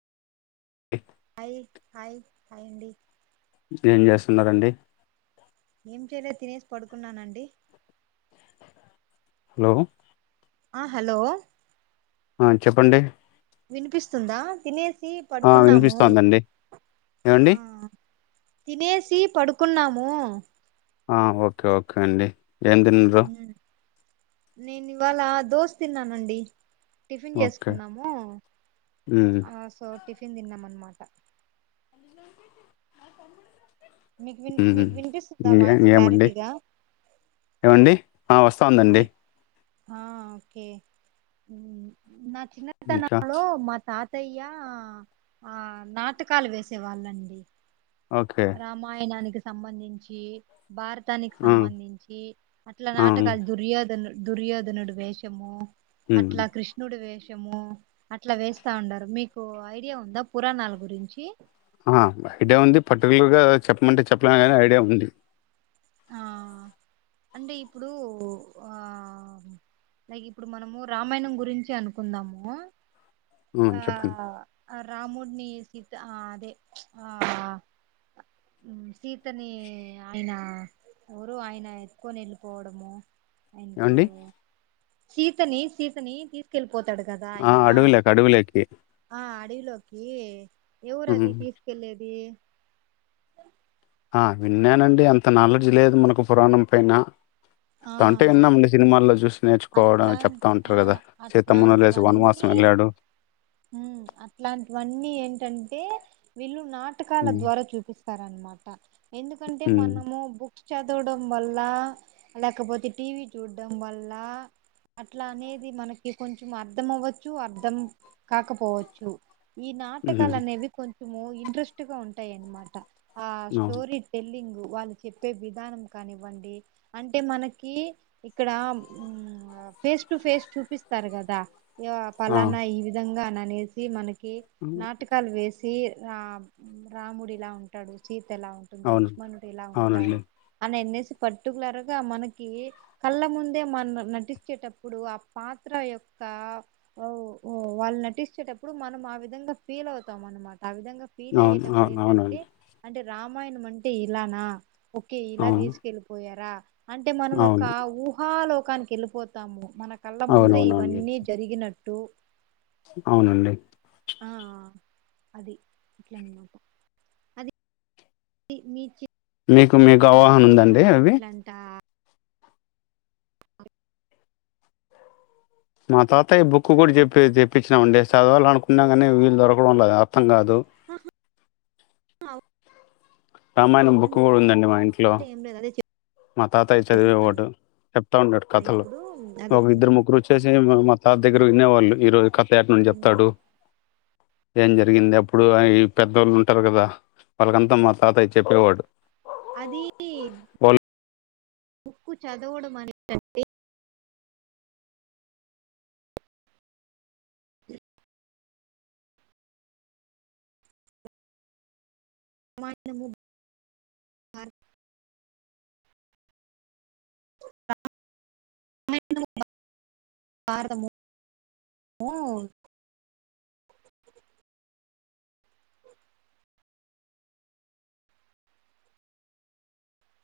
ఉమ్ hi hi hi అండి. ఏం చేస్తున్నరండి. ఏం చేయలేదు తినేసి పడుకున్నానండి. హలో ఆహ్ హలో. ఆహ్ చెప్పండి. వినిపిస్తుందా తినేసి. ఆ పడుకున్నాము వినిపిస్తోందండి ఏమండి ఆహ్ తినేసి పడు. కున్నాము. ఆహ్ ఓకే ఓకే అండి. ఏం తిండ్రు. నేను ఇవాళ దోశ తిన్నానండి. టిఫిన్ ఓకే చేసుకున్నాము ఉమ్, ఆహ్ సో. టిఫిన్ తిన్నామన్నమాట. మీకు విన్ ఉమ్. మీకు వినిపిస్తుందా ఇంకే వాయిస్ ఇంకేమండి క్లారిటీగా. వస్తాందండి. ఆహ్ ఓకే ఉమ్ నాక్. ఇంకా చిన్నతనంలో మా తాత్. అత్తయ్యా ఆ నాటకాలు వేసే వాళ్ళాండి. ఓకే రామాయణానికి. సంబంధించి. భారతానికి ఆ, సంబంధించి అట్లా ఆ, నాటకాలు దుర్యోధనలు దుర్యోధనడు వేషము ఉమ్. అట్లా కృష్ణుడు వేష ము అట్లా వేస్తా ఉండారు మీకు ఐడియా ఉందా పురాణాల గురించి. ఆ ఐడియా ఉంది. పర్టికులర్ గా చెప్పమంటే చెప్పలే కానీ ఐడియా ఉంది. ఆ అంటే ఇప్పుడు ఆ లైక్ మనము రామాయణం గురించి అనుకుందాము. ఉ చెప్పండి ఆ రాముడిని సీత ఆదే చ్ ఆ సీతని ఆయన ఎవరో ఆయన ఎత్తుకొని వెళ్ళిపోవడము. అయిన ఏమండి పేరు సీతని సీతని తీసుకెల్పు ఆ అడువులోకి, అడువులోకి ఆ అడివిలోకి ఎవరు ఉమ్. అది తీసుకెళ్లేది. అ ఆ విన్నానండి అంత నాలెడ్జ్ లేదు. మనకు పురాణం పైన. తంటే ఎన్నాంలే సినిమాల్లో చూసి నేర్చుకోవడం చెప్తా అట్లాంటి ఉంటారు ఆ గదా! సీతమ్మనొలేసి వనవాసం అట్లాంటివన్నీ వెళ్ళాడు. ఊ అట్లాంటివన్నీ ఏంటంటే వే విళ్లు నాటకాల హ్మ్. ద్వారా చూపిస్తార అన్నమాట. క్క ఎందుకంటే హ్మ్. మనము బుక్ చదవడం వల్ల, లేకపోతే టీవీ చూడడం వల్ల అట్లా అనేది మనకి కొంచెం అర్థం అవ్వచ్చు. అర్ధం కాకపోవచ్చు. ఈ నాటకాలు హ్మ్. అనేవి కొం మో ఇంట్రెస్ట్ గా ఉంటాయన్నమాట. ఆ అవును. స్టోరి టెల్లింగు వాళ్ళు చెప్పే విధానం కానివ్వండి అంటే మనకి ఇక్కడ ఆ ఫేస్ టు ఫేస్ చూపిస్తారు కదా. యా ఆ! ఫలానా ఈ విధంగా అన అనేసి మనకి ఇ హ్మ్. నాటకాల వేస్ వీర్ రామ్ రాముడిలా ఉంటాడు చీఫ్ ఎలా ఉంటుంది అవునండి. లక్ష్మణుడు ఇలా అవునండి. ఉంటారు అని ఎన్నేసి పర్టుక్లర్గా మనకి కళ్ళ ముందే మన నటి నచ్చేటప్పుడు ఆ పాత్ర యొక్క వాళ్ళు నటించేటప్పుడు మనం ఆ విధంగా ఫీల్ అవుతాం అన్నమాట ఆ విధంగా ఫీల్ అవును. అయ్యేటప్పుడు అవును. ఏంటంటే అవునండి. అంటే రామయణమంఅంటే ఇలానా ఓకే ఇలా అవును. తీసుకెళ్ళలిపోయారా అంటే మనం ఒక అవును. హుగాలో కల కీ ఎలిప్ దాము మన కళ్ళ ముందరే అవునవునండి. ఇవన్నీ జరిగినట్టు టు అవునండి ఆ అది ఇట్లాకు అది మీకె చ మీకు మీకు అవవాహన ఉందండి అవి ఇట్లాంట మా తాత ఈ బుక్ కూడా చెప్పి తెప్పించినన్ అండి చదవల అనుకున్నా కానీ వీళ్లుు దొరకడం లేదు అర్థం కాదు దో అవ రామాయణం బుక్ కూడా ఉందండి మా ఇంట్లో ఏం లేదు అదే మా తాతయ్య చదివే చెప్తున్నాను ఒకటి చెప్తా ఉంటాడు కదా కథలు ఇప్పుడు అదే ఒక ఇద్దరు ముగ్గురు వచ్చేసి మా త దగ్గర విన్ననేవాళ్ళు ఈరోజు కథ ఏట నుడి చిన్న- చెప్తాడు ఏం జరిగింది అప్పుడు ఈ పెద్దవాళ్ళు ఉంటారు కదా వాళ్ళకంతా మాత్రం తాత అయి చెప్పేవాడు అది వాళ్ళు బోకు చదవడం అనికంటే మనము భారత భారతము